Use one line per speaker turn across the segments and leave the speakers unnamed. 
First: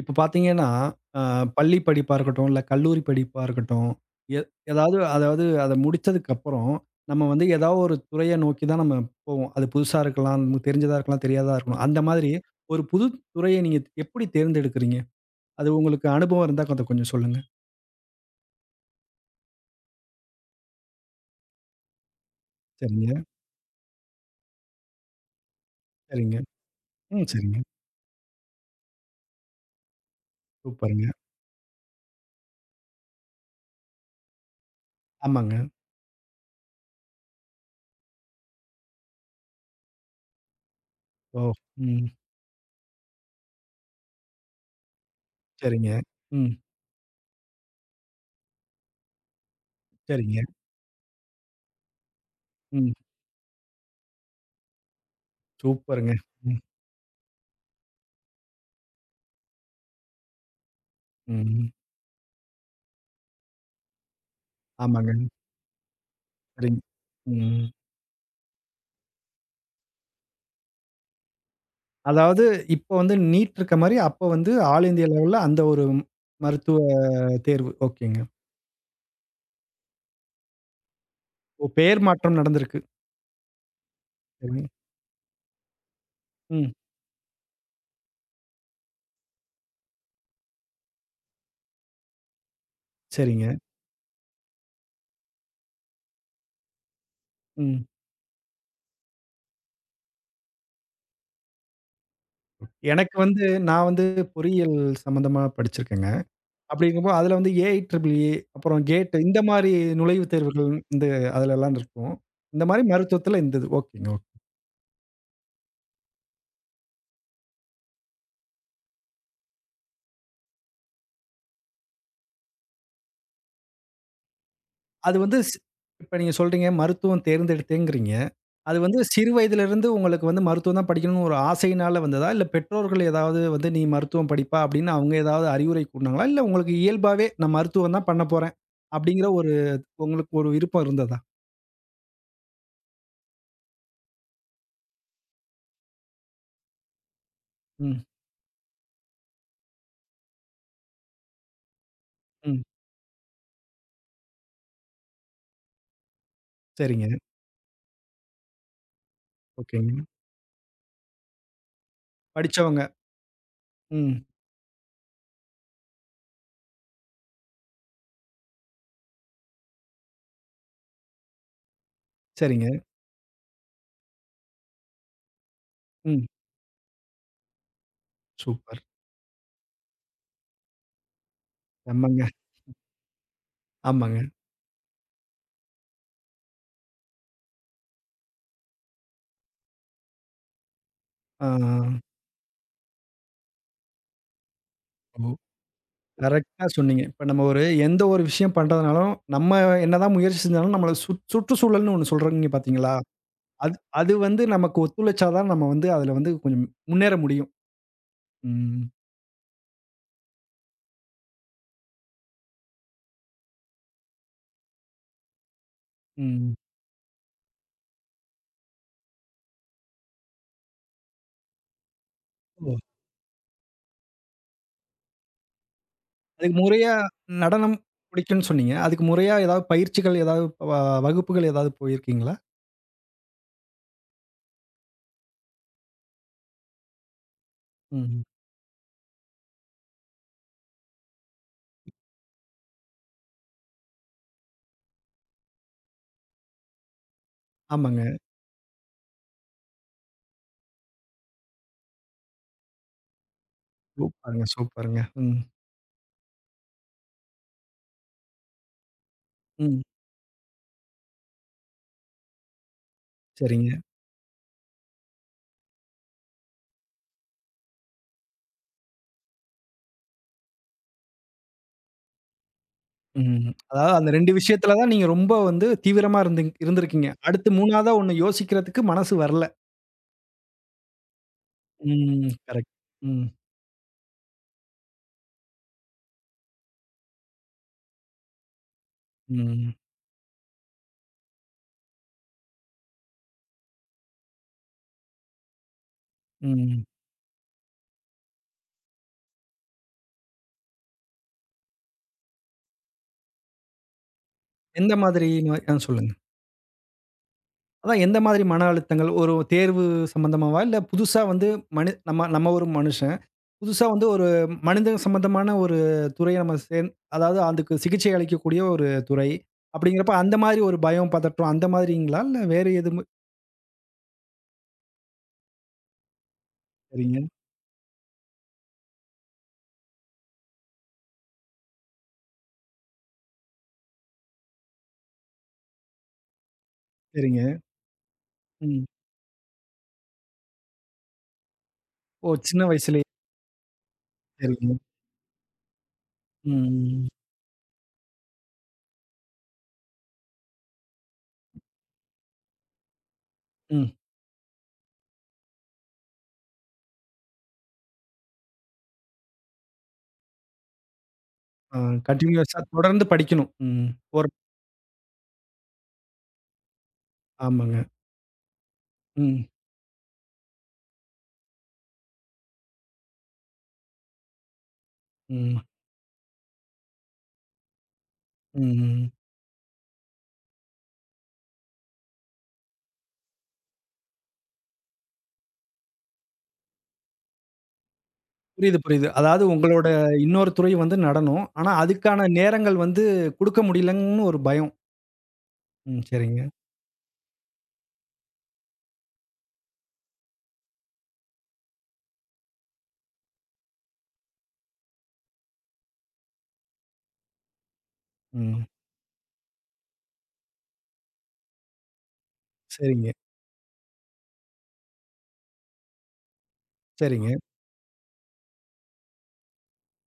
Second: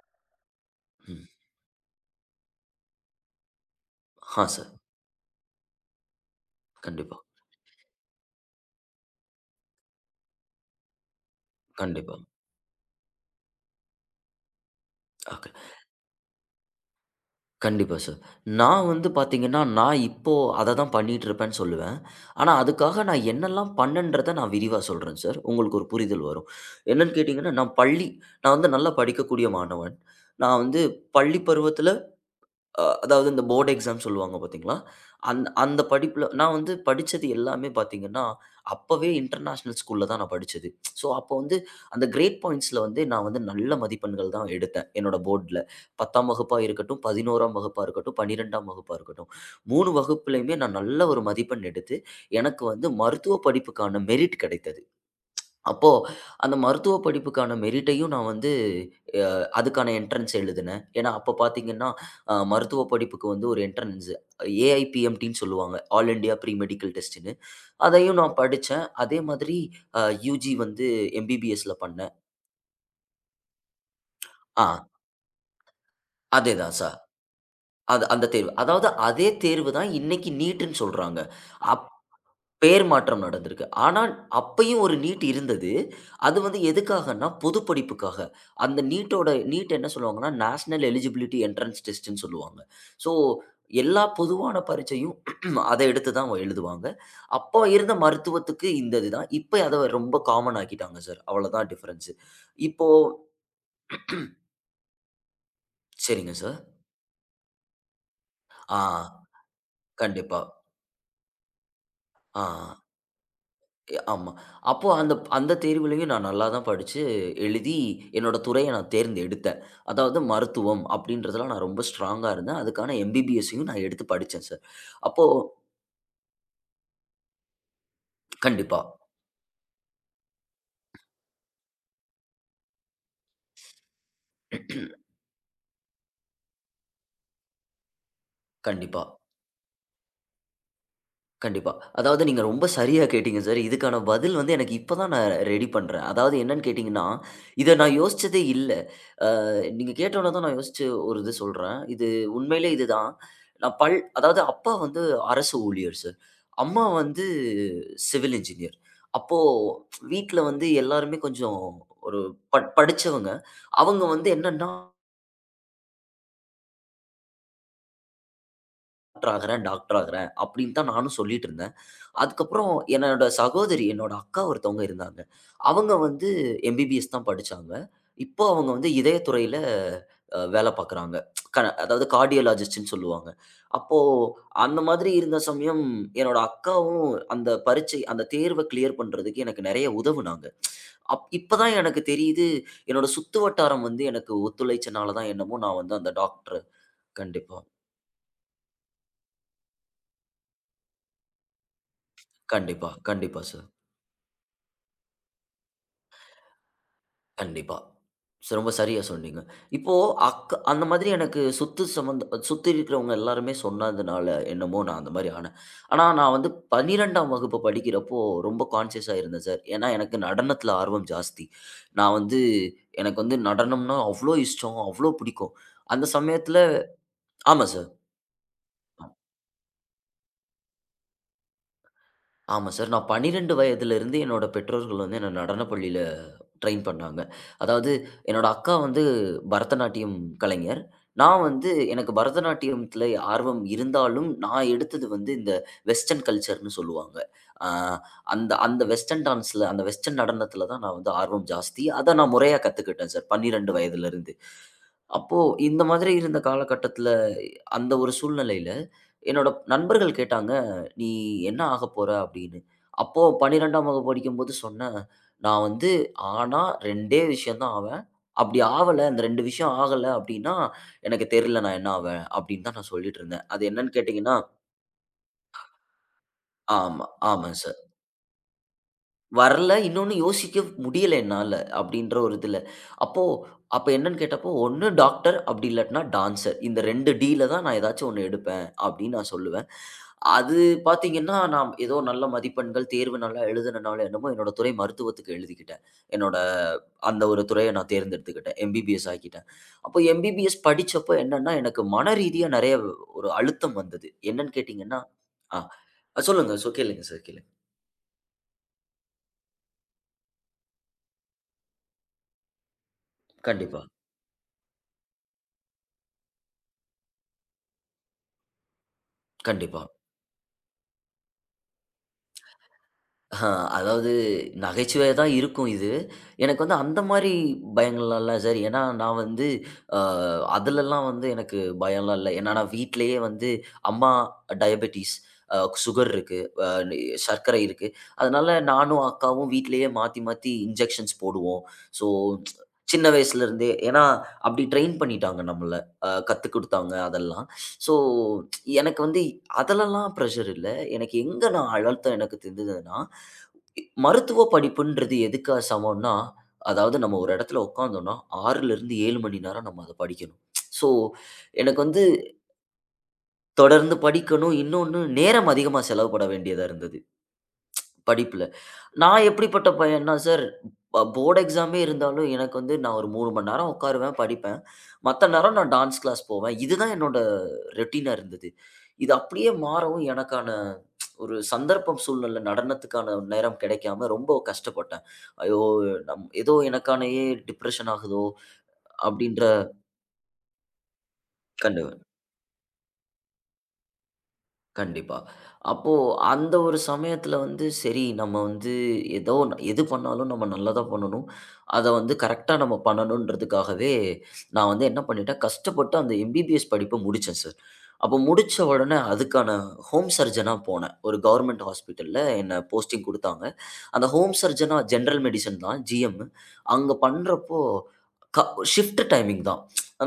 இப்ப பார்த்தீங்கன்னா, அ
ம்.
பள்ளி படிப்பா இருக்கட்டும், இல்ல கல்லூரி படிப்பா இருக்கட்டும், எ
ஆ சார்.
ஏதாவது அதாவது அத முடிச்சதுக்கப்புறம்,
கண்டிப்பா,
நம்ம வந்து ஏதாவது ஒரு துறைய நோக்கி தான் நம்ம போவோம். அது புதுசா இருக்கலாம், நமக்கு தெரிஞ்சதா இருக்கலாம், தெரியாததா இருக்கலாம். அந்த
கண்டிப்பா.
மாதிரி ஒரு புது துறைய நீங்க எப்படி தேர்ந்தெடுக்கிறீங்க?
ஓகே.
அது உங்களுக்கு அனுபவம் இருந்தா அத கொஞ்சம் சொல்லுங்க.
கண்டிப்பா சார். நான் வந்து பார்த்தீங்கன்னா, நான் இப்போ அத தான் பண்ணிட்டுருப்பேன்னு சொல்லுவேன். ஆனா, அதுக்காக
சரிங்க,
நான் என்னெல்லாம் பண்ணேன்றத நான் விரிவா சொல்றேன் சார். உங்களுக்கு ஒரு புரிதல்
சரிங்க.
வரும். என்னன்னு
ம்.
கேட்டீங்கன்னா,
சரிங்க.
நான் வந்து நல்லா படிக்கக்கூடிய மாணவன். நான் வந்து
சூப்பருங்க.
பள்ளி பருவத்தில அதாவது இந்த போர்டு எக்ஸாம் சொல்லுவாங்க பார்த்தீங்களா? அந்
ஆமாங்க.
அந்த படிப்புல நான் வந்து படிச்சது எல்லாமே பார்த்தீங்கன்னா, அப்பவே இன்டர்நேஷனல் ஸ்கூல்ல தான் நான் படிச்சது. ஸோ அப்போ
ஓ!
வந்து அந்த
ம்.
கிரேட் பாயிண்ட்ஸ்ல வந்து நான் வந்து நல்ல மதிப்பெண்கள் தான் எடுத்தேன். என்னோட போர்ட்ல.
சரிங்க.
10ஆம்
ம்.
வகுப்பா இருக்கட்டும், 11ஆம் வகுப்பா இருக்கட்டும், 12ஆம் வகுப்பா இருக்கட்டும். 3
சரிங்க.
வகுப்புலயுமே நான் நல்ல ஒரு மதிப்பெண் எடுத்து, எனக்கு வந்து
ம்.
மருத்துவ படிப்புக்கான மெரிட் கிடைத்தது. அப்போ
சூப்பருங்க.
அந்த
ம்.
மருத்துவ படிப்புக்கான மெரிட்டையும் நான் வந்து அ அதுக்கான என்ட்ரன்ஸ் எழுதினேன். ஏன்னா, அப்ப
ம்.
பார்த்தீங்கன்னா, மருத்துவ படிப்புக்கு வந்து ஒரு என்ட்ரன்ஸ்
ஆமாங்க.
ஏஐபிஎம்டின்னு சொல்லுவாங்க. ஆல் இண்டியா ப்ரீ
சரிங்க.
மெடிக்கல் டெஸ்ட்ன்னு.
ம்.
அதையும் நான் படிச்சேன். அதே மாதிரி அ யுஜி வந்து எம்பிபிஎஸ்ல பண்ணேன்.
அதாவது இப்ப வந்து நீட் இருக்க மாரி, அப்ப வந்து
ஆ
ஆல் இந்தியா லெவல்ல அந்த ஒரு
அதேதான்
மருத்துவ
சார்.
தேர்வு.
அது
ஓகேங்க.
அந்த தேர்வு. அதாவது அதே தேர்வு தான் இன்னைக்கு நீட்ன்னு சொல்றாங்க.
ஓ! பெயர் மாற்றம் நடந்திருக்கு.
பெயர் மாற்றம் நடந்திருக்கு. ஆனா,
சரிங்க.
அப்பயும் ஒரு நீட் இருந்தது. அது வந்து
ம்.
எதுக்காகன்னா, பொது படிப்புக்காக. அந்த நீட்டோட நீட் என்ன சொல்லுவாங்கன்னா, நேஷனல் எலிஜிபிலிட்டி என்ட்ரன்ஸ் டெஸ்ட்ன்னு சொல்லுவாங்க. ஸோ,
சரிங்க.
எல்லா பொதுவான பரீட்சையும் அத எடுத்து தான் எழுதுவாங்க. அப்போ
ம்.
இருந்த மருத்துவத்துக்கு இந்த இதுதான். இப்ப அத ரொம்ப காமன் ஆக்கிட்டாங்க சார். அவ்வளோதான் டிஃபரன்ஸ். இப்போ
எனக்கு வந்து நான் வந்து பொறியியல் சம்மந்தமா படிச்சிருக்கேங்க.
சரிங்க சார்.
அப்படிங்கும்போது அதுல வந்து ஏஐ ட்ரிபிள் இ
ஆ,
அப்புறம் கேட் இந்த மாரி நுழைவுத்
கண்டிப்பா.
தேர்வுகள் இந்த அதுலலாம் இருக்கும்.
ஆ.
இந்த மாரி மருத்துவத்துல இருந்தது. ஓகேங்க. ஓகே.
ஆமா. அப்போ அந்த அந்த தேர்விலயும் நான் நல்லா தான் படிச்சு, எழுதி என்னோட துறைய நான் தேர்ந்தெடுத்தேன். அதாவது மருத்துவம் அப்படின்றதுல நான் ரொம்ப ஸ்ட்ராங்கா இருந்தேன். அதுக்கான எம்பிபிஎஸ்ஸையும் நான் எடுத்து படிச்சேன் சார்.
அது
அப்போ
வந்து இப்ப நீங்க சொல்றீங்க மருத்துவம் தேர்ந்தெடுத்தேங்கிறீங்க. அது
கண்டிப்பா.
வந்து சிறு வயதிலிருந்து உங்களுக்கு வந்து மருத்துவம் தான் படிக்கணும்னு ஒரு ஆசையினால வந்ததா? இல்ல பெற்றோர்கள் ஏதாவது வந்து நீ மருத்துவம் படிப்பா அப்படின்னு அவங்க ஏதாவது அறிவுரை கூறுனாங்களா? இல்ல உங்களுக்கு இயல்பாவே நான் மருத்துவம் தான் பண்ண போறேன்
கண்டிப்பா,
அப்படிங்கிற ஒரு உங்களுக்கு ஒரு விருப்பம் இருந்ததா?
கண்டிப்பா. அதாவது நீங்க ரொம்ப சரியா கேட்டீங்க சார். இதுக்கான பதில் வந்து எனக்கு இப்ப தான் நான் ரெடி பண்றேன். அதாவது என்னன்னு கேட்டீங்கன்னா, இத நான்
ம்,
யோசிச்சதே இல்ல. நீங்க கேட்டோனே தான் நான் யோசிச்சு ஒரு இது சொல்றேன். இது
ம்.
உண்மையிலே இதுதான். நான் பள் அதாவது அப்பா வந்து அரசு ஊழியர் சார். அம்மா
சரிங்க.
வந்து சிவில் இன்ஜினியர். அப்போ
ஓகேங்க.
வீட்ல வந்து எல்லாருமே கொஞ்சம் ஒரு
படிச்சவங்க.
படிச்சவங்க. அவங்க
ம்.
வந்து என்னன்னா, டாக்டர் ஆகுறேன், டாக்டர் ஆகுறேன் அப்படின்னு தான் நானும் சொல்லிட்டு இருந்தேன்.
சரிங்க.
அதுக்கப்புறம் என்னோட சகோதரி, என்னோட அக்கா ஒருத்தவங்க இருந்தாங்க. அவங்க
ம்.
வந்து எம்பிபிஎஸ் தான் படிச்சாங்க. இப்போ அவங்க
சூப்பர்.
வந்து இதய துறையில வேல பார்க்குறாங்க. க அதாவது
செம்மங்க.
கார்டியாலஜிஸ்ட்ன்னு சொல்லுவாங்க. அப்போ
ஆமாங்க.
அந்த மாதிரி இருந்த சமயம், என்னோட அக்காவும் அந்த தேர்வ கிளியர் பண்றதுக்கு எனக்கு நெறைய உதவுனாங்க.
ஆ,
இப்ப தான்
ஆ.
எனக்கு தெரியுது, என்னோட சுத்து வட்டாரம் வந்து எனக்கு ஒத்துழைச்சனால
ஓ!
தான் என்னமோ நான் வந்து அந்த டாக்டர்
கரெக்ட்டா சொன்னீங்க. இப்ப நம்ம
கண்டிப்பா,
ஒரு எந்த ஒரு விஷயம் பண்றதுனாலும், நம்ம என்னதான் முயற்சி செஞ்சாலும் நம்மள சுற்றுச்சூழல்னு ஒண்ணு சொல்றீங்க
கண்டிப்பா,
பார்த்தீங்களா?
கண்டிப்பா சார்.
அது அது வந்து நமக்கு ஒத்துழைச்சா தான் நம்ம வந்து அதுல வந்து கொஞ்சம் முன்னேற முடியும்.
கண்டிப்பா. ரொம்ப
ம்.
சரியா சொன்னீங்க. இப்போ அந்த மாதிரி எனக்கு சுத்து சம்மந்த சுத்தி இருக்கிறவங்க எல்லாருமே சொன்னதுனால என்னமோ நான் அந்த மாரி ஆனேன். ஆனா நான் வந்து
ம்.
12ஆம் வகுப்பு படிக்கிறப்போ ரொம்ப கான்ஷியஸா இருந்தேன் சார். ஏன்னா எனக்கு நடனத்தில ஆர்வம் ஜாஸ்தி. நான் வந்து
ஓ!
எனக்கு வந்து நடனம்னா அவ்ளோ இஷ்டம், அவ்ளோ பிடிக்கும். அந்த
அதுக்கு
சமயத்தில
முறையா
ஆமா
நடனம்
சார்.
பிடிக்கும்னு சொன்னீங்க. அதுக்கு முறையா ஏதாவது பயிற்சிகள் ஏதாவது வ வகுப்புகள் ஏதாவது போயிருக்கீங்களா?
ஆமா சார். நான் 12 வயதிலிருந்து என்னோட பெற்றோர்கள் வந்து என்ன நடனப் பள்ளியில ட்ரெயின் பண்ணாங்க. அதாவது
ம்.
என்னோட அக்கா வந்து பரதநாட்டியம் கலைஞர். நான் வந்து எனக்கு பரதநாட்டியத்தில ஆர்வம் இருந்தாலும், நான் எடுத்தது வந்து இந்த வெஸ்டர்ன் கல்ச்சர்ன்னு சொல்லுவாங்க. அ
ஆமாங்க.
அந்த அந்த வெஸ்டர்ன் டான்ஸ்ல அந்த வெஸ்டர்ன் நடனத்தில தான் நான் வந்து ஆர்வம் ஜாஸ்தி. அத நான் முறையா கத்துக்கிட்டேன் சார் 12 வயதிலிருந்து.
சூப்பருங்க, சூப்பருங்க.
அப்போ
ம்.
இந்த மாதிரி இருந்த காலகட்டத்தில அந்த ஒரு சூழ்நிலையில, என்னோட
ம்.
நண்பர்கள் கேட்டாங்க, "நீ என்ன ஆகப் போற?" அப்படின்னு. அப்போ
சரிங்க.
12ஆம் வகுப்பு படிக்கும்போது சொன்னேன், "நான் வந்து ஆனா 2டே விஷயம் தான் ஆவேன். அப்படி ஆவல, அந்த 2 விஷயம் ஆகல அப்படின்னா, எனக்கு தெரியல நான் என்ன ஆவேன்." அப்படின்னு தான் நான் சொல்லிட்டு இருந்தேன்.
ம்.
அது
அதாவது
என்னன்னு
அந்த 2
கேட்டீங்கன்னா
விஷயத்துல தான் நீங்க ரொம்ப வந்து தீவிரமா
ஆமா,
இருந்திருக்கீங்க. அடுத்து
ஆமா சார்.
3வதா ஒண்ணு யோசிக்கிறதுக்கு மனசு வரல.
வரல. இன்னொன்னு யோசிக்க முடியல என்னால. அப்படின்ற
ம்.
ஒரு இதுல.
கரெக்ட்.
அப்போ
ம்.
அப்ப என்னன்னு கேட்டப்போ, ஒண்ணு டாக்டர் அப்படி இல்லாட்டினா டான்சர். இந்த 2 டீல தான் நான் ஏதாச்சும் ஒண்ணு எடுப்பேன் அப்படின்னு நான் சொல்லுவேன்.
ம்.
அது பார்த்தீங்கன்னா, நான் ஏதோ நல்ல மதிப்பெண்கள், தேர்வு நல்லா எழுதுனனால என்னமோ என்னோட துறை மருத்துவத்துக்கு எழுதிக்கிட்டேன். என்னோட
ம்.
அந்த ஒரு துறைய நான் தேர்ந்தெடுத்துக்கிட்டேன். எம்பிபிஎஸ் ஆக்கிட்டேன். அப்போ எம்பிபிஎஸ் படிச்சப்போ என்னன்னா, எனக்கு மன ரீதியா நெறைய ஒரு அழுத்தம் வந்தது. என்னன்னு
எந்த
கேட்டீங்கன்னா
மாதிரி
ஆ
நோய்? ஆ சொல்லுங்க.
சொல்லுங்க. கேளுங்க சார் கேளுங்க.
அதான் எந்த மாதிரி மன அழுத்தங்கள்? ஒரு தேர்வு சம்மந்தமாவா? இல்ல புதுசா வந்து மனி நம்ம நம்ம ஒரு மனுஷன்.
கண்டிப்பா,
புதுசா வந்து ஒரு மனித சம்மந்தமான ஒரு துறைய நம்ம சேந் அதாவது அதுக்கு சிகிச்சை அளிக்கக்கூடிய ஒரு துறை.
கண்டிப்பா.
அப்படிங்கிறப்ப அந்த மாதிரி ஒரு பயம், பதற்றம் அந்த மாதிரிங்களா? இல்ல வேற எதுவும்
ஆஹா, அதாவது நகைச்சுவையா தான் இருக்கும் இது. எனக்கு வந்து அந்த
சரிங்க,
மாரி பயங்கள்லாம் இல்ல சார். ஏன்னா, நான் வந்து அ அதுலலாம் வந்து எனக்கு பயம்லாம் இல்ல. ஏன்னா, நான் வீட்லயே வந்து அம்மா டயபெட்டிஸ், அ சுகர் இருக்கு, அ
சரிங்க.
சர்க்கரை இருக்கு. அதனால
ம்.
நானும், அக்காவும் வீட்லயே மாத்தி மாத்தி இன்ஜெக்ஷன்ஸ் போடுவோம். ஸோ,
ஓ! சின்ன வயசுலயே.
சின்ன வயசுலருந்தே ஏன்னா, அப்படி
சரிங்க.
ட்ரெயின் பண்ணிட்டாங்க நம்மள. கத்துக்
ம்,
குடுத்தாங்க
ம்,
அதெல்லாம். ஸோ, எனக்கு வந்து அதுலலாம் ப்ரெஷர் இல்ல. எனக்கு எங்க நான் அழுத்தம் எனக்கு தெரிஞ்சதுன்னா,
ம்.
மருத்துவ படிப்புன்றது எதுக்கா சமம்னா, அதாவது நம்ம ஒரு இடத்துல உட்கார்ந்தோம்னா, 6லருந்து 7 மணி நேரம் நம்ம அத படிக்கணும். ஸோ,
ஆ
எனக்கு வந்து
கன்டினியூஸா தொடர்ந்து படிக்கணும். ம்.
தொடர்ந்து
ஒரு
படிக்கணும். இன்னொன்னு நேரம் அதிகமா செலவுபட வேண்டியதா இருந்தது,
ஆமாங்க.
படிப்புல. நான்
ம்,
எப்படிப்பட்ட பையன்னா, சார் போர்டு எக்ஸாமே இருந்தாலும் எனக்கு வந்து நான் ஒரு 3 மணி நேரம் உட்காருவேன், படிப்பேன். மத்த நேரம்
ம்,
நான் டான்ஸ் கிளாஸ் போவேன். இதுதான் என்னோட ரொட்டீனா இருந்தது.
ம், ம்.
இது அப்படியே மாறவும் எனக்கான ஒரு சந்தர்ப்பம் சூழ்நிலை நடனத்துக்கான நேரம் கிடைக்காம ரொம்ப கஷ்டப்பட்டேன். ஐயோ! ஏதோ எனக்கானயே டிப்ரஷன் ஆகுதோ!
புரியுது, புரியுது.
அப்படின்ற
அதாவது உங்களோட இன்னொரு துறை வந்து நடனம். ஆனா,
கண்டு
அதுக்கான நேரங்கள் வந்து குடுக்க முடியலன்னு ஒரு பயம்.
கண்டிப்பா. அப்போ
ம். சரிங்க.
அந்த ஒரு சமயத்துல வந்து சரி நம்ம வந்து ஏதோ ஒண்ணு- எது பண்ணாலும் நம்ம நல்லதா பண்ணணும். அத வந்து கரெக்ட்டா நம்ம பண்ணணுன்றதுக்காகவே, நான் வந்து என்ன பண்ணிட்டேன், கஷ்டப்பட்டு அந்த எம்பிபிஎஸ் படிப்ப முடிச்சேன் சார். அப்போ முடிச்ச
ம்.
உடனே அதுக்கான ஹோம் சர்ஜனா போனேன். ஒரு கவர்ன்மெண்ட் ஹாஸ்பிட்டல்ல என்ன போஸ்டிங்
சரிங்க,
குடுத்தாங்க. அந்த ஹோம் சர்ஜனா ஜெனரல் மெடிசின் தான் ஜிஎம். அங்க
சரிங்க.
பண்றப்போ க ஷிஃப்ட் டைமிங் தான்.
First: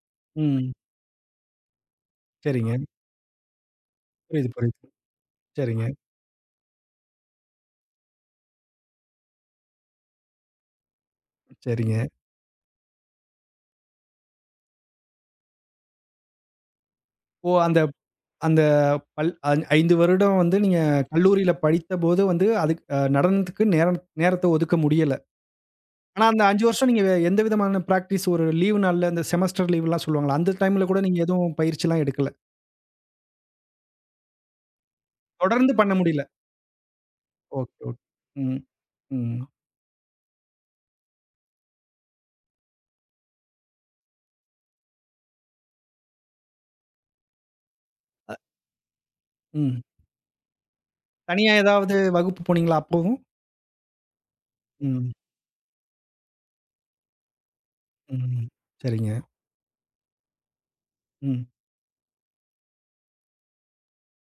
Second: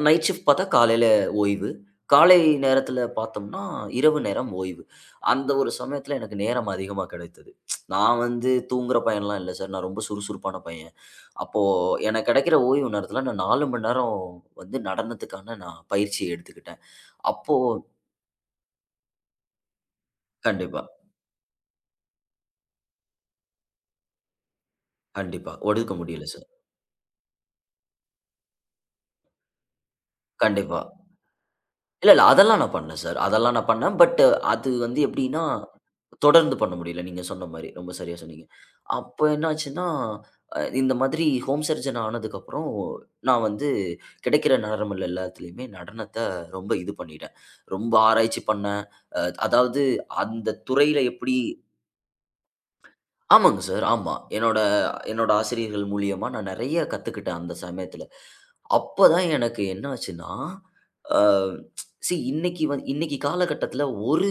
நைட் ஷிஃப்ட் பார்த்தா
ம்.
காலையில ஓய்வு. காலை
சரிங்க.
நேரத்தில பார்த்தோம்னா, இரவு
புரியுது,
நேரம் ஓய்வு.
புரியுது.
அந்த ஒரு
சரிங்க,
சமயத்தில எனக்கு நேரம் அதிகமா கிடைத்தது. நான் வந்து தூங்குற பையன்லாம் இல்ல சார். நான் ரொம்ப சுறுசுறுப்பான பையன். அப்போ
சரிங்க.
எனக்கு கிடைக்கிற ஓய்வு நேரத்தில நான் 4 மணி நேரம் வந்து நடனத்துக்கான நான் பயிற்சி எடுத்துக்கிட்டேன்.
ஓ!
அப்போ
அந்த அந்த பல் அஞ் 5 வருடம் வந்து நீங்க
கண்டிப்பா,
கல்லூரியில படித்தபோது வந்து அதுக்கு நடனத்துக்கு நேரம் நேரத்த ஒதுக்க முடியல.
கண்டிப்பா. ஒதுக்க
ஆனா,
முடியல
அந்த
சார்.
5 வருஷம் நீங்க எந்த விதமான பிராக்டிஸ் ஒரு லீவ் நாள்ல இந்த செமஸ்டர் லீவ்லாம் சொல்லுவாங்கல்ல, அந்த
கண்டிப்பா.
டைம்ல கூட நீங்க எதுவும் பயிற்சிலாம்
இல்ல, இல்ல.
எடுக்கல.
அதெல்லாம் நான் பண்ணேன் சார். அதெல்லாம் நான் பண்ணேன். பட் அது வந்து எப்படின்னா,
தொடர்ந்து பண்ண முடியல.
தொடர்ந்து பண்ண முடியல. நீங்க சொன்ன மாரி.
ஓகே,
ரொம்ப
ஓகே.
சரியா சொன்னீங்க.
ம்.
அப்போ
ம்.
என்னாச்சுன்னா, இந்த மாதிரி ஹோம் சர்ஜன் ஆனதுக்கப்புறம், நான் வந்து கிடைக்கிற நேரங்கள் எல்லாத்துலயுமே நடனத்த ரொம்ப இது பண்ணிட்டேன். ரொம்ப ஆராய்ச்சி பண்ணேன். அ
ம்.
அதாவது அந்த துறையில எப்படி
தனியா ஏதாவது வகுப்பு போனீங்களா அப்பவும்?
ஆமாங்க சார். ஆமா. என்னோட
ம்.
என்னோட ஆசிரியர்கள் மூலியமா நான் நெறைய கத்துக்கிட்டேன் அந்த சமயத்துல.
ம். சரிங்க.
அப்பதான் எனக்கு என்ன ஆச்சுன்னா, அ
ம்.
இன்னைக்கு காலகட்டத்துல ஒரு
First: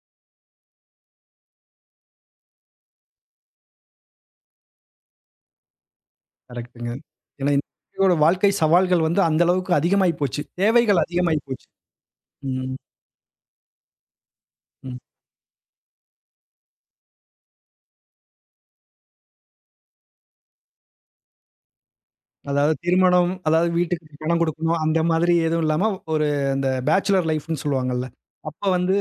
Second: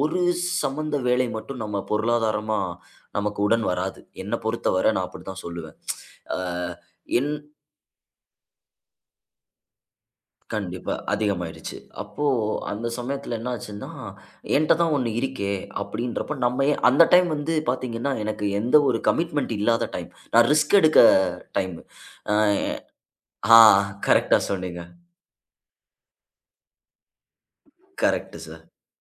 ஒரு சம்மந்த வேலை மட்டும் நம்ம பொருளாதாரமா நமக்கு உடன் வராது. என்ன பொறுத்தவரை நான் அப்படித்தான் சொல்லுவேன். அ
கரெக்ட்டுங்க.
என்
ஏன்னா இன்னையோட வாழ்க்கை சவால்கள் வந்து அந்த அளவுக்கு அதிகமாயி போச்சு.
கண்டிப்பா.
தேவைகள் அதிகமாயி போச்சு.
அதிகமாயிடுச்சு. அப்போ
ம்.
அந்த சமயத்துல என்ன ஆச்சுன்னா, "என்ட்ட தான்
ம்.
ஒண்ணு இருக்கே!" அப்படின்றப்ப நம்ம ஏன் அந்த டைம் வந்து பாத்தீங்கன்னா, எனக்கு எந்த ஒரு கமிட்மெண்ட் இல்லாத டைம். நான் ரிஸ்க் எடுக்க டைமு. அ
அதாவது திருமணம்,
ஆ
அதாவது வீட்டுக்கு
கரெக்ட்டா
பணம் குடுக்கணும்.
சொன்னீங்க.
அந்த மாதிரி எதுவும் இல்லாம ஒரு அந்த பேச்சுலர் லைஃப்ன்னு சொல்லுவாங்கல்ல.
கரெக்ட்டு
அப்ப
சார்.
வந்து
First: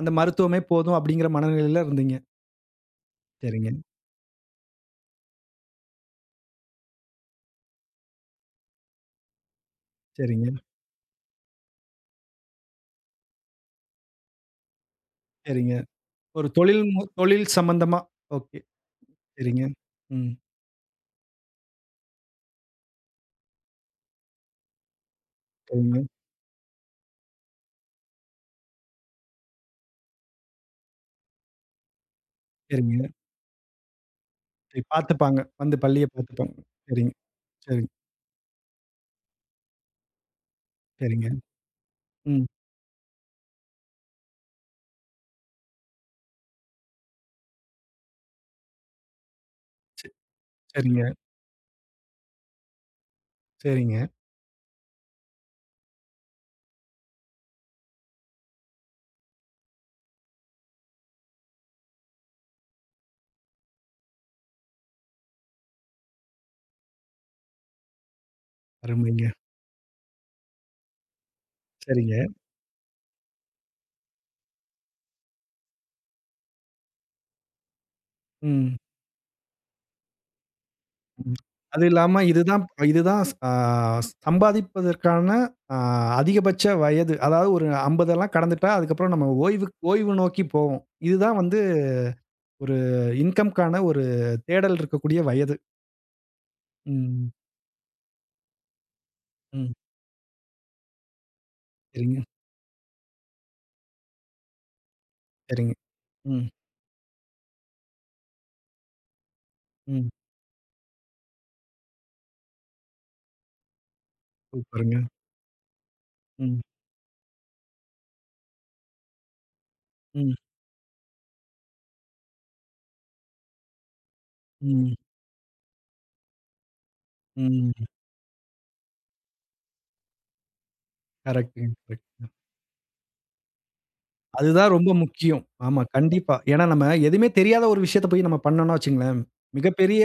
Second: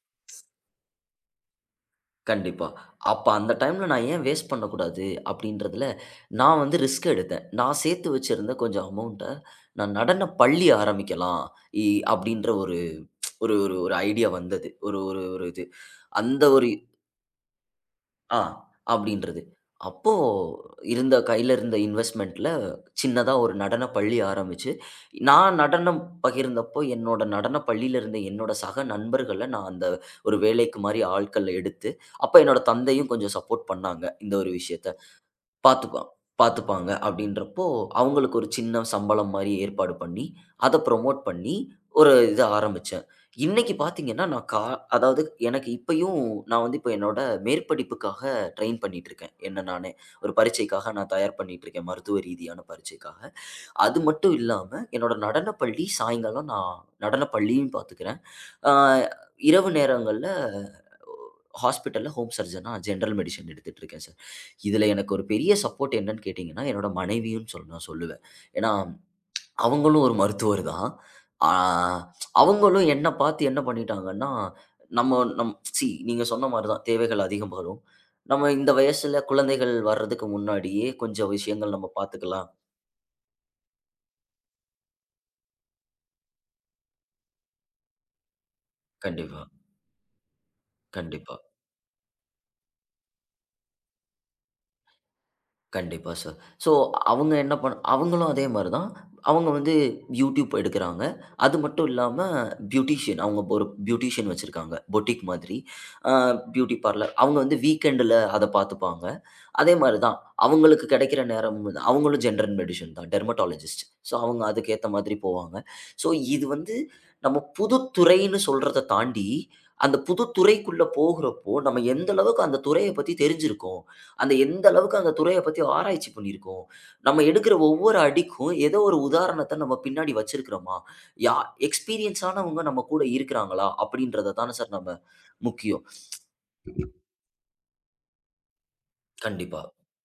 அந்த மருத்துவமே போதும் அப்படிங்கிற மனநிலையில இருந்தீங்க.
கண்டிப்பா. அப்ப அந்த
சரிங்க,
டைம்ல நான் ஏன் வேஸ்ட் பண்ணக்கூடாது அப்படின்றதுல, நான் வந்து ரிஸ்க் எடுத்தேன். நான் சேர்த்து வச்சிருந்த கொஞ்சம் அமௌண்ட்ட நான் நடன
சரிங்க,
பள்ளி ஆரம்பிக்கலாம். இ அப்படின்ற ஒரு ஒரு ஐடியா வந்தது. ஒரு ஒரு ஒரு இது.
சரிங்க.
அந்த
ஒரு
ஒரு
தொழில் சம்பந்தமா.
ஆ.
ஓகே.
அப்படின்றது.
சரிங்க.
அப்போ
ம்.
இருந்த கையில இருந்த இன்வெஸ்ட்மென்ட்ல சின்னதா ஒரு நடனப் பள்ளி ஆரம்பிச்சு, நான் நடனம்
சரிங்க,
பகிர்ந்தப்போ என்னோட நடனப் பள்ளியில இருந்த என்னோட சக நண்பர்கள நான் அந்த ஒரு வேலைக்கு மாரி ஆட்கள எடுத்து, அப்ப என்னோட
சரிங்க.
தந்தையும் கொஞ்சம் சப்போர்ட் பண்ணாங்க, இந்த ஒரு
சரி
விஷயத்துல.
பார்த்துப்பாங்க. வந்து
பார்த்துக்குவா
பள்ளிய பார்த்துப்பாங்க.
பார்த்துப்பாங்க
சரிங்க.
அப்படின்றப்போ,
சரி,
அவங்களுக்கு ஒரு சின்ன சம்பளம் மாரி ஏற்பாடு பண்ணி, அத ப்ரமோட்
சரிங்க.
பண்ணி ஒரு இத
ம்.
ஆரம்பிச்சேன். இன்னைக்கு பார்த்தீங்கன்னா, நான் கா அதாவது எனக்கு இப்பயும் நான் வந்து இப்ப என்னோட மேற்படிப்புக்காக ட்ரெயின் பண்ணிட்டுருக்கேன். என்ன நானே.
ச
ஒரு பரீட்சைக்காக
சரிங்க,
நான் தயார் பண்ணிட்டுருக்கேன். மருத்துவ ரீதியான பரீட்சைக்காக. அது
சரிங்க.
மட்டும் இல்லாம, என்னோட நடனப்பள்ளி சாயங்காலம் நான் நடனப்பள்ளியும் பார்த்துக்கிறேன். ஆ இரவு நேரங்கள்ல ஹாஸ்பிட்டல்ல ஹோம் சர்ஜனா ஜெனரல் மெடிசின் எடுத்துட்டு இருக்கேன் சார். இதுல எனக்கு ஒரு பெரிய சப்போர்ட் என்னன்னு கேட்டீங்கன்னா, என்னோட மனைவியும் நான் சொல்லுவேன். ஏன்னா,
அருமைங்க.
அவங்களும் ஒரு மருத்துவர் தான். ஆ
சரிங்க.
அவங்களும் என்ன பார்த்து என்ன பண்ணிட்டாங்கன்னா, நம்ம நம் சி நீங்க சொன்ன மாரி தான் தேவைகள் அதிகம் வரும். நம்ம இந்த
ம்.
வயசுல குழந்தைகள் வர்றதுக்கு முன்னாடியே கொஞ்சம்
ம்.
விஷயங்கள்
அது
நம்ம
இல்லாம
பார்த்துக்கலாம்.
இதுதான் இதுதான் ஆ சம்பாதிப்பதற்கான அ அதிகபட்ச வயது. அதாவது ஒரு 50 கடந்துட்டா, அதுக்கப்புறம் நம்ம
கண்டிப்பா,
ஓய்வு ஓய்வு நோக்கி போவோம். இதுதான்
கண்டிப்பா.
வந்து ஒரு இன்கம்க்கான ஒரு தேடல் இருக்கக்கூடிய வயது.
கண்டிப்பா சார். ஸோ
ம்.
அவங்க என்ன பண் அவங்களும் அதே மாரி தான். அவங்க
ம்.
வந்து யூடியூப் எடுக்குறாங்க. அது மட்டும் இல்லாம
சரிங்க,
பியூட்டிஷியன் அவங்க ஒரு பியூட்டிஷியன் வச்சிருக்காங்க. பொட்டிக் மாதிரி.
சரிங்க.
அ
ம்.
Beauty parlour. அவங்க வந்து வீக்கெண்டுல அத பார்த்துப்பாங்க. அதே மாரி
ம்.
தான். அவங்களுக்கு கிடைக்கிற நேரமும் தான். அவங்களும் ஜென்ரல் மெடிஷின் தான். டெர்மடாலஜிஸ்ட். ஸோ, அவங்க அதுக்கேத்த
சூப்பருங்க.
மாதிரி போவாங்க. ஸோ, இது
ம்.
வந்து நம்ம புதுத்துறைன்னு சொல்றத தாண்டி, அந்த புது
ம்.
துறைக்குள்ள போகுறப்போ, நம்ம எந்த அளவுக்கு அந்த துறைய பத்தி தெரிஞ்சிருக்கோம். அந்த எந்த
ம்.
அளவுக்கு அந்த துறைய பத்தி ஆராய்ச்சி பண்ணியிருக்கோம். நம்ம எடுக்கிற
ம்.
ஒவ்வொரு அடிக்கும் ஏதோ ஒரு உதாரணத்த நம்ம பின்னாடி வச்சிருக்கிறோமா? யா
கரெக்ட்டுங்க. கரெக்ட்.
எக்ஸ்பீரியன்ஸ் ஆனவங்க நம்ம கூட இருக்கிறாங்களா? அப்படின்றத தானே
அதுதான்
சார்
ரொம்ப
நம்ம
முக்கியம். ஆமா,
முக்கியம்.
கண்டிப்பா. ஏன்னா நம்ம எதுவுமே தெரியாத ஒரு விஷயத்த போய் நம்ம பண்ணோம்னா வச்சுக்கங்களேன்,
கண்டிப்பா,
மிகப்பெரிய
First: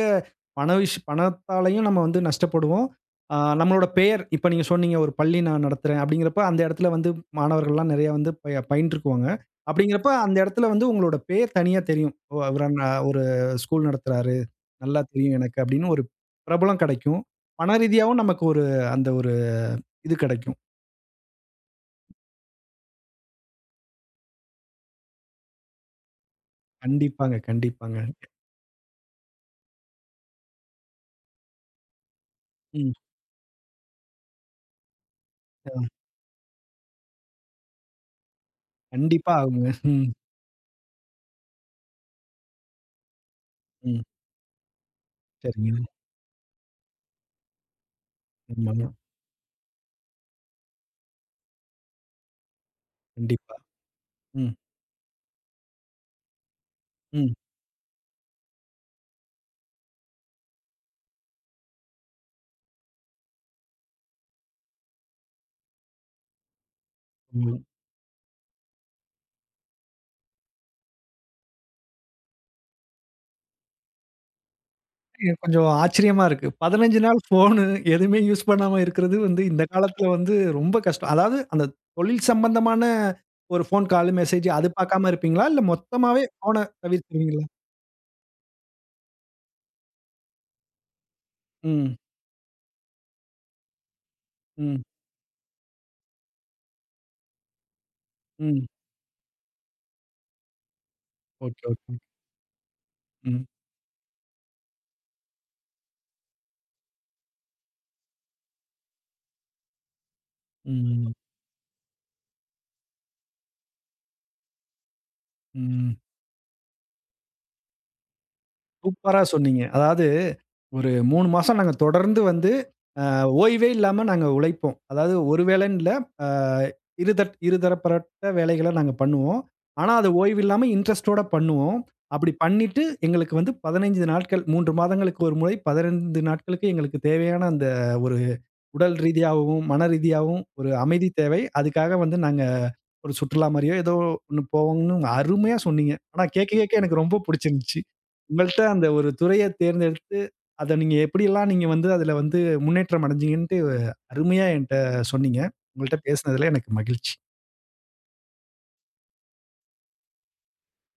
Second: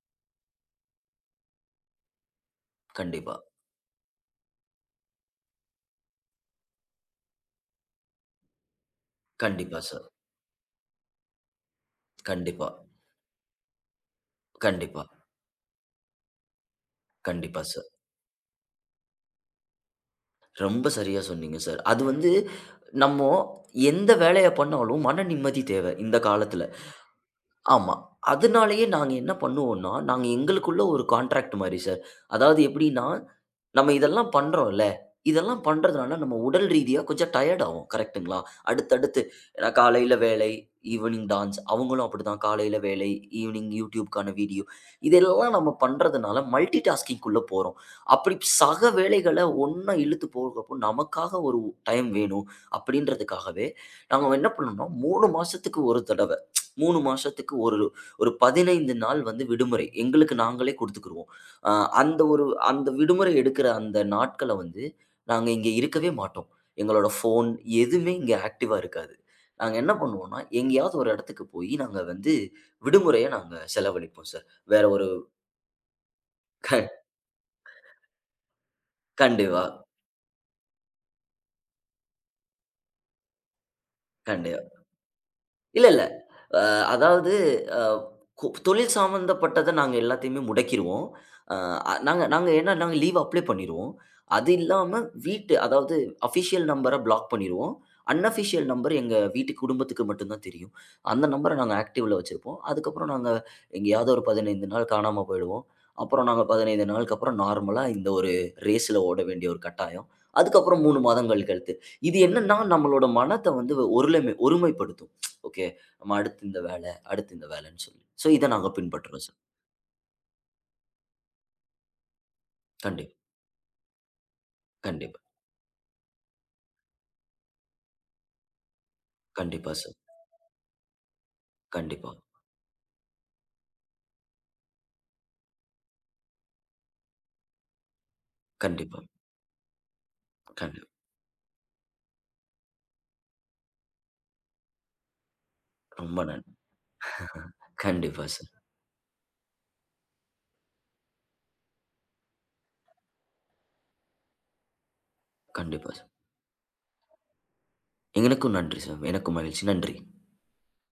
பண விஷ் பணத்தாலயும் நம்ம வந்து நஷ்டப்படுவோம்.
கண்டிப்பா,
ஆ நம்மளோட பெயர் இப்ப நீங்க சொன்னீங்க ஒரு பள்ளி நான் நடத்துறேன் அப்படிங்கிறப்ப, அந்த இடத்துல வந்து மாணவர்கள்லாம் நிறைய வந்து பயின்றுக்குவாங்க.
கண்டிப்பா சார்.
அப்படிங்கிறப்ப அந்த இடத்துல வந்து உங்களோட பெயர் தனியா தெரியும். ஓ! அவரு
கண்டிப்பா.
ஒரு ஸ்கூல் நடத்துறாரு, நல்லா
கண்டிப்பா,
தெரியும் எனக்கு அப்படின்னு ஒரு பிரபலம் கிடைக்கும்.
கண்டிப்பா
பண
சார்.
ரீதியாவும் நமக்கு ஒரு அந்த ஒரு இது கிடைக்கும்.
ரொம்ப சரியா சொன்னீங்க சார். அது வந்து நம்மோ எந்த வேலைய பண்ணாலும் மன நிம்மதி தேவை, இந்த காலத்துல.
கண்டிப்பாங்க,
ஆமா.
கண்டிப்பாங்க.
அதனாலேயே நாங்க என்ன பண்ணுவோம்னா, நாங்க எங்களுக்குள்ள ஒரு கான்ட்ராக்ட் மாரி சார். அதாவது
ம்.
எப்படின்னா நம்ம இதெல்லாம் பண்றோம்ல. இதெல்லாம்
அ
பண்றதுனால நம்ம உடல் ரீதியா கொஞ்சம் டயர்ட் ஆவோம். கரெக்ட்டுங்களா? அடுத்தடுத்து
கண்டிப்பா
ஏன்னா
ஆகுங்க. ம்.
காலையில வேலை, ஈவினிங் டான்ஸ். அவங்களும் அப்படிதான் காலையில வேலை, ஈவினிங்
ம்.
YouTubeக்கான வீடியோ. இதெல்லாம் நம்ம
சரிங்க.
பண்றதுனால மல்டி டாஸ்கிங்குள்ள போறோம். அப்படி சக
ஆமாமா.
வேலைகள ஒண்ணா இழுத்து போகப்போ நமக்காக ஒரு டைம் வேணும்
கண்டிப்பா.
அப்படின்றதுக்காகவே, நாங்க என்ன
ம்.
பண்ணோம்னா 3
ம்.
மாசத்துக்கு ஒரு ஒரு 15 நாள் வந்து விடுமுறை எங்களுக்கு நாங்களே குடுத்துக்குருவோம். அ அந்த ஒரு அந்த விடுமுறை எடுக்கிற அந்த நாட்கள வந்து, நாங்க இங்க இருக்கவே மாட்டோம். எங்களோட ஃபோன்
ம்.
எதுவுமே இங்க ஆக்டிவா இருக்காது. நாங்க என்ன பண்ணுவோம்னா, எங்கேயாவது ஒரு இடத்துக்கு போயி நாங்க வந்து விடுமுறைய நாங்க செலவழிப்போம் சார். வேற ஒரு
எனக்கு கொஞ்சம் ஆச்சரியமா இருக்கு.
க
15 நாள் ஃபோனு எதுவுமே யூஸ் பண்ணாம இருக்கிறது வந்து இந்த
கண்டிப்பா,
காலத்துல வந்து ரொம்ப கஷ்டம். அதாவது அந்த தொழில் சம்பந்தமான ஒரு ஃபோன் கால், மெசேஜ் அது
கண்டிப்பா.
பார்க்காம இருப்பீங்களா? இல்ல
இல்ல, இல்ல.
மொத்தமாவே ஃபோன
அ அதாவது
தவிர்த்துருவீங்களா?
அ தொழில் சம்மந்தப்பட்டத நாங்க எல்லாத்தையுமே முடக்கிருவோம். அ
ம்.
நாங்க நாங்க ஏன்னா நாங்க லீவ் அப்ளை பண்ணிருவோம். அது
ம்.
இல்லாம வீட்டு அதாவது அஃபிஷியல் நம்பர பிளாக் பண்ணிருவோம். அன்அஃபிஷியல்
ம்.
நம்பர் எங்க வீட்டு குடும்பத்துக்கு மட்டும் தான் தெரியும். அந்த நம்பர
ஓகே,
நாங்க
ஓகே.
ஆக்டிவ்ல வச்சிருப்போம். அதுக்கப்புறம் நாங்க
ம்.
எங்கேயாவது ஒரு 15 நாள் காணாம போயிடுவோம். அப்புறம் நாங்க 15 நாளுக்கு அப்புறம் நார்மலா இந்த ஒரு ரேஸ்ல ஓட வேண்டிய ஒரு கட்டாயம். அதுக்கப்புறம் 3
ம்.
மாதங்கள் கழித்து. இது என்னன்னா நம்மளோட மனத்த வந்து ஒருமைப்படுத்தும்.
ம்.
நம்ம அடுத்து இந்த வேலை, அடுத்து இந்த வேலைன்னு சொல்லி. ஸோ, இத நாங்க
சூப்பரா
பின்பற்றுறோம் சார்.
சொன்னீங்க. அதாவது ஒரு 3 மாசம் நாங்க தொடர்ந்து வந்து
கண்டிப்பா,
ஓய்வே இல்லாம நாங்க உழைப்போம். அதாவது
கண்டிப்பா,
ஒரு வேளைன்னு இல்ல. அ இருதட் இருதரப்பரட்ட வேலைகள நாங்க பண்ணுவோம்.
கண்டிப்பா
ஆனா,
சார்.
அது ஓய்வில்லாம இன்ட்ரஸ்ட்டோட பண்ணுவோம்.
கண்டிப்பா,
அப்படி பண்ணிட்டு எங்களுக்கு வந்து 15 நாட்கள் 3 மாதங்களுக்கு ஒரு முறை 15 நாட்களுக்கு எங்களுக்கு தேவையான அந்த ஒரு உடல்
கண்டிப்பா,
ரீதியாகவும், மன ரீதியாவும் ஒரு
கண்டிப்பா.
அமைதி தேவை. அதுக்காக வந்து நாங்க ஒரு சுற்றுலா மாரியோ ஏதோ ஒண்ணு போவோம்ன்னு அருமையா சொன்னீங்க.
ரொம்ப
ஆனா கேட்க
நன்றி.
கேட்க எனக்கு ரொம்ப புடிச்சிருந்துச்சு.
கண்டிப்பா சார்.
உங்கள்ட்ட அந்த ஒரு துறைய தேர்ந்தெடுத்து, அத நீங்க எப்படியெல்லாம் நீங்க வந்து அதுல வந்து முன்னேற்றம் அடைஞ்சீங்கன்ட்டு அருமையா என்ட்ட சொன்னீங்க.
கண்டிப்பா
உங்கள்ட்ட
சார்.
பேசினதுல எனக்கு மகிழ்ச்சி.
எங்களுக்கும் நன்றி சார். எனக்கும் மகிழ்ச்சி. நன்றி.